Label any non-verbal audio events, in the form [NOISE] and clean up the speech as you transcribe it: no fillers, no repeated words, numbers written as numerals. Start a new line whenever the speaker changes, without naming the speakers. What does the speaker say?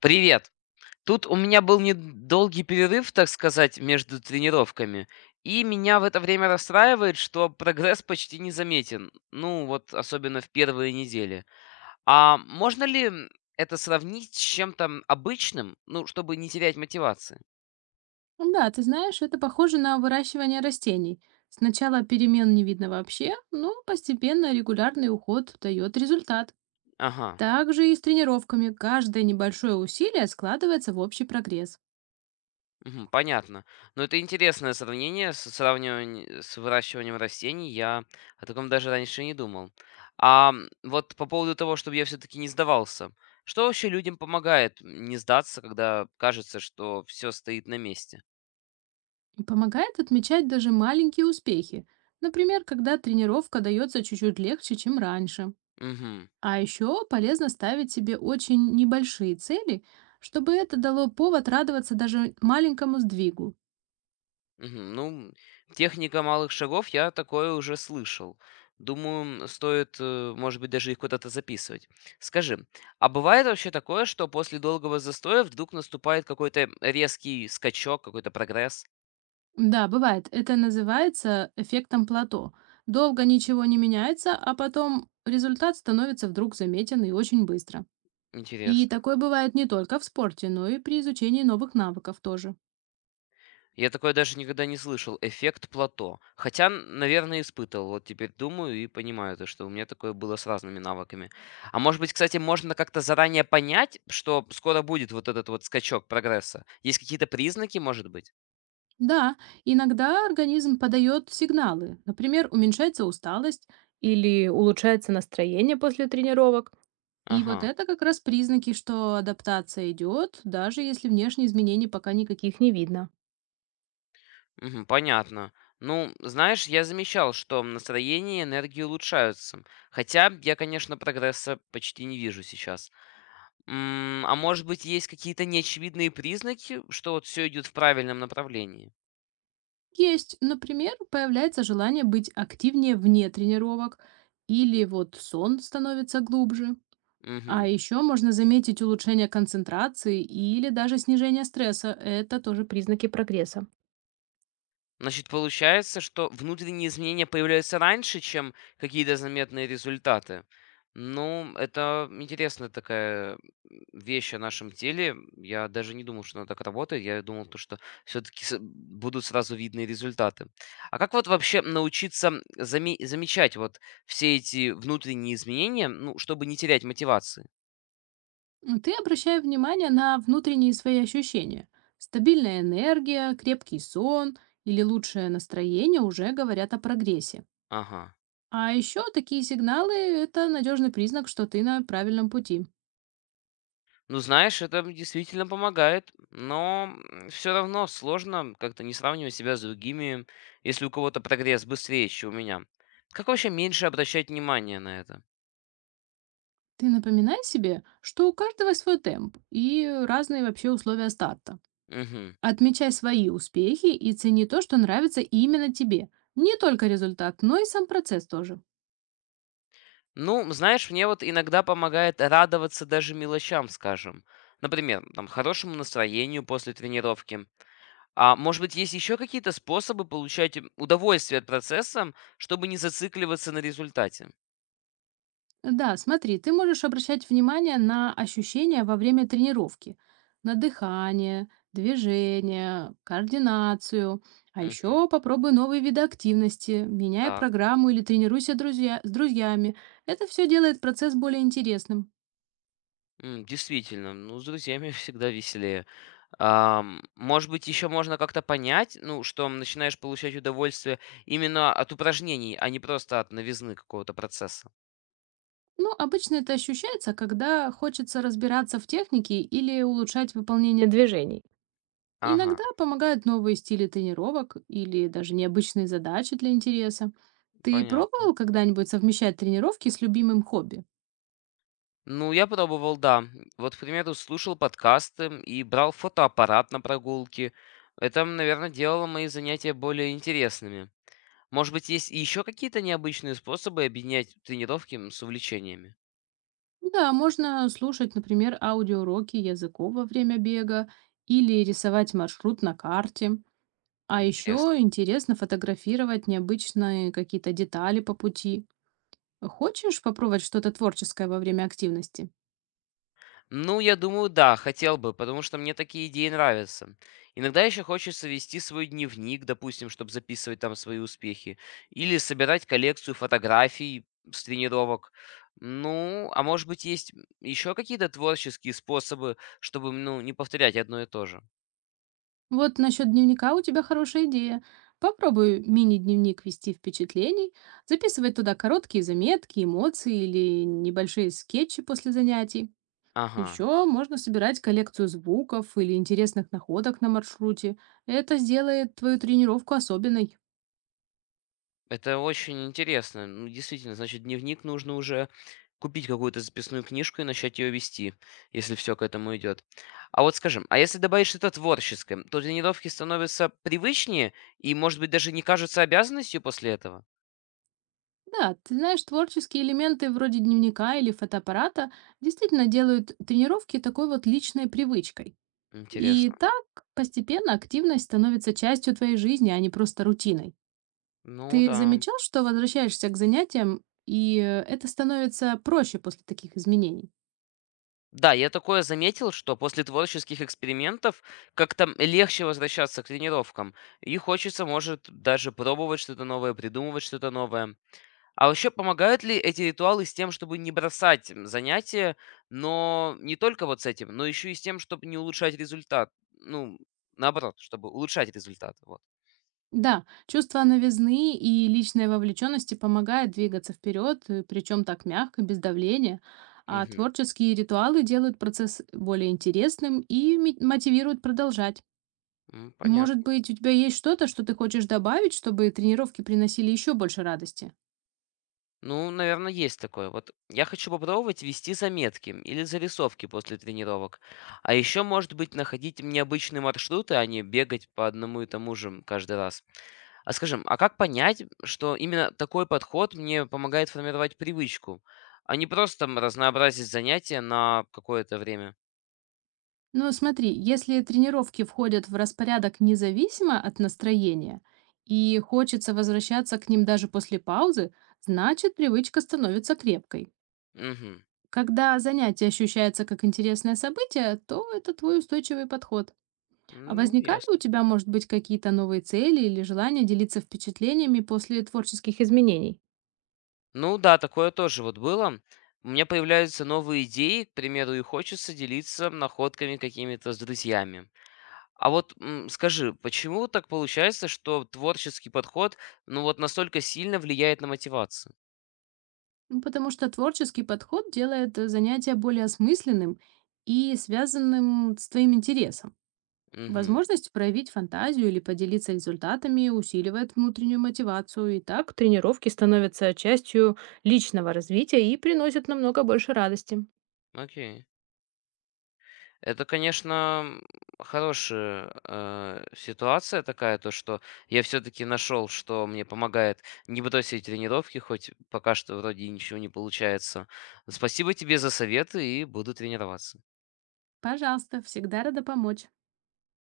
Привет. Тут у меня был недолгий перерыв, так сказать, между тренировками. И меня в это время расстраивает, что прогресс почти не заметен. Ну, вот особенно в первые недели. А можно ли это сравнить с чем-то обычным, ну, чтобы не терять мотивации?
Ну да, ты знаешь, это похоже на выращивание растений. Сначала перемен не видно вообще, но постепенно регулярный уход дает результат.
Ага.
Также и с тренировками каждое небольшое усилие складывается в общий прогресс
Мгм. Понятно. Но это интересное сравнение с сравниванием с выращиванием растений. Я о таком даже раньше не думал. Вот по поводу того, чтобы я все-таки не сдавался. Что вообще людям помогает не сдаться, когда кажется, что все стоит на месте?
и помогает отмечать даже маленькие успехи. Например, когда тренировка дается чуть-чуть легче, чем раньше.
Мгм.
А еще полезно ставить себе очень небольшие цели, чтобы это дало повод радоваться даже маленькому сдвигу.
Мгм. Ну, техника малых шагов, я такое уже слышал. Думаю, стоит, может быть, даже их куда-то записывать. Скажи, а бывает вообще такое, что после долгого застоя вдруг наступает какой-то резкий скачок, какой-то прогресс?
Да, бывает. Это называется эффектом плато. Долго ничего не меняется, а потом результат становится вдруг заметен и очень быстро. И
Интересно.
такое бывает не только в спорте, но и при изучении новых навыков тоже.
Я такое даже никогда не слышал. Эффект плато. Хотя, наверное, испытывал. Вот теперь думаю и понимаю, то, что у меня такое было с разными навыками. А может быть, кстати, можно как-то заранее понять, что скоро будет вот этот вот скачок прогресса? Есть какие-то признаки, может быть?
Да, иногда организм подает сигналы. Например, уменьшается усталость или улучшается настроение после тренировок. И вот
Ага.
это как раз признаки, что адаптация идет, даже если внешние изменений пока никаких не видно.
Мгм, понятно. Ну, знаешь, я замечал, что настроение и энергия улучшаются. Хотя я, конечно, прогресса почти не вижу сейчас. А может быть, есть какие-то неочевидные признаки, что вот все идет в правильном направлении?
Есть, например, появляется желание быть активнее вне тренировок, или вот сон становится глубже. А
Мгм.
еще можно заметить улучшение концентрации или даже снижение стресса. Это тоже признаки прогресса.
Значит, получается, что внутренние изменения появляются раньше, чем какие-то заметные результаты. Ну, это интересная такая вещь о нашем теле. Я даже не думал, что она так работает. Я думал, то, что все-таки будут сразу видны результаты. А как вот вообще научиться замечать вот все эти внутренние изменения, ну, чтобы не терять мотивации?
Ты обращай внимание на внутренние свои ощущения. Стабильная энергия, крепкий сон или лучшее настроение уже говорят о прогрессе.
Ага.
А еще такие сигналы — это надежный признак, что ты на правильном пути.
Ну, знаешь, это действительно помогает, но все равно сложно как-то не сравнивать себя с другими, если у кого-то прогресс быстрее, чем у меня. Как вообще меньше обращать внимание на это?
Ты напоминай себе, что у каждого свой темп и разные вообще условия старта.
Мгм.
Отмечай свои успехи и цени то, что нравится именно тебе. Не только результат, но и сам процесс тоже.
Ну, знаешь, мне вот иногда помогает радоваться даже мелочам, скажем. Например, там, хорошему настроению после тренировки. А может быть, есть еще какие-то способы получать удовольствие от процесса, чтобы не зацикливаться на результате?
Да, смотри, ты можешь обращать внимание на ощущения во время тренировки, на дыхание, движение, координацию. А
Мгм.
еще попробуй новые виды активности, меняй
Так.
программу или тренируйся друзья, с друзьями. Это все делает процесс более интересным.
Действительно, ну, с друзьями [LAUGHS] всегда веселее. Может быть, еще можно как-то понять, ну, что начинаешь получать удовольствие именно от упражнений, а не просто от новизны какого-то процесса.
Ну, обычно это ощущается, когда хочется разбираться в технике или улучшать выполнение движений.
Ага,
Иногда помогают новые стили тренировок или даже необычные задачи для интереса. Ты
понятно.
пробовал когда-нибудь совмещать тренировки с любимым хобби?
Ну, я пробовал, да. Вот, к примеру, слушал подкасты и брал фотоаппарат на прогулки. Это, наверное, делало мои занятия более интересными. Может быть, есть еще какие-то необычные способы объединять тренировки с увлечениями?
Да, можно слушать, например, аудиоуроки языков во время бега или рисовать маршрут на карте. А
Интересно.
еще интересно фотографировать необычные какие-то детали по пути. Хочешь попробовать что-то творческое во время активности?
Ну, я думаю, да, хотел бы, потому что мне такие идеи нравятся. Иногда еще хочется вести свой дневник, допустим, чтобы записывать там свои успехи, или собирать коллекцию фотографий с тренировок. Ну, а может быть, есть еще какие-то творческие способы, чтобы, ну, не повторять одно и то же?
Вот насчет дневника у тебя хорошая идея. Попробуй мини-дневник вести впечатлений, записывай туда короткие заметки, эмоции или небольшие скетчи после занятий.
Ага.
Еще можно собирать коллекцию звуков или интересных находок на маршруте. Это сделает твою тренировку особенной.
Это очень интересно. Ну, действительно, значит, дневник нужно уже купить какую-то записную книжку и начать ее вести, если все к этому идет. А вот скажем, а если добавить что-то творческое, то тренировки становятся привычнее и, может быть, даже не кажутся обязанностью после этого?
Да, ты знаешь, творческие элементы вроде дневника или фотоаппарата действительно делают тренировки такой вот личной привычкой. И
Интересно.
так постепенно активность становится частью твоей жизни, а не просто рутиной.
Ну
Ты
да.
замечал, что возвращаешься к занятиям, и это становится проще после таких изменений?
Да, я такое заметил, что после творческих экспериментов как-то легче возвращаться к тренировкам. И хочется, может, даже пробовать что-то новое, придумывать что-то новое. А вообще помогают ли эти ритуалы с тем, чтобы не бросать, занятия, но не только вот с этим, но еще и с тем, чтобы не улучшать результат? Ну, наоборот, чтобы улучшать результат, вот.
Да, чувство новизны и личной вовлеченности помогает двигаться вперед, причем так мягко, без давления. А
Мгм.
творческие ритуалы делают процесс более интересным и мотивируют продолжать. Может
Понятно.
быть, у тебя есть что-то, что ты хочешь добавить, чтобы тренировки приносили еще больше радости?
Ну, наверное, есть такое. Вот я хочу попробовать вести заметки или зарисовки после тренировок. А еще, может быть, находить необычные маршруты, а не бегать по одному и тому же каждый раз. А скажем, а как понять, что именно такой подход мне помогает формировать привычку, а не просто там разнообразить занятия на какое-то время?
Ну, смотри, если тренировки входят в распорядок независимо от настроения и хочется возвращаться к ним даже после паузы, значит, привычка становится крепкой.
Угу.
Когда занятие ощущается как интересное событие, то это твой устойчивый подход. А
Ну,
возникали у
ясно.
тебя, может быть, какие-то новые цели или желание делиться впечатлениями после творческих изменений?
Ну да, такое тоже вот было. У меня появляются новые идеи, к примеру, и хочется делиться находками какими-то с друзьями. А вот скажи, почему так получается, что творческий подход, ну вот настолько сильно влияет на мотивацию?
Ну, потому что творческий подход делает занятие более осмысленным и связанным с твоим интересом.
Угу.
Возможность проявить фантазию или поделиться результатами усиливает внутреннюю мотивацию, и так тренировки становятся частью личного развития и приносят намного больше радости.
Окей. Это, конечно, хорошая ситуация такая, то что я все-таки нашел, что мне помогает не бросить тренировки, хоть пока что вроде и ничего не получается. Спасибо тебе за советы и буду тренироваться.
Пожалуйста, всегда рада помочь.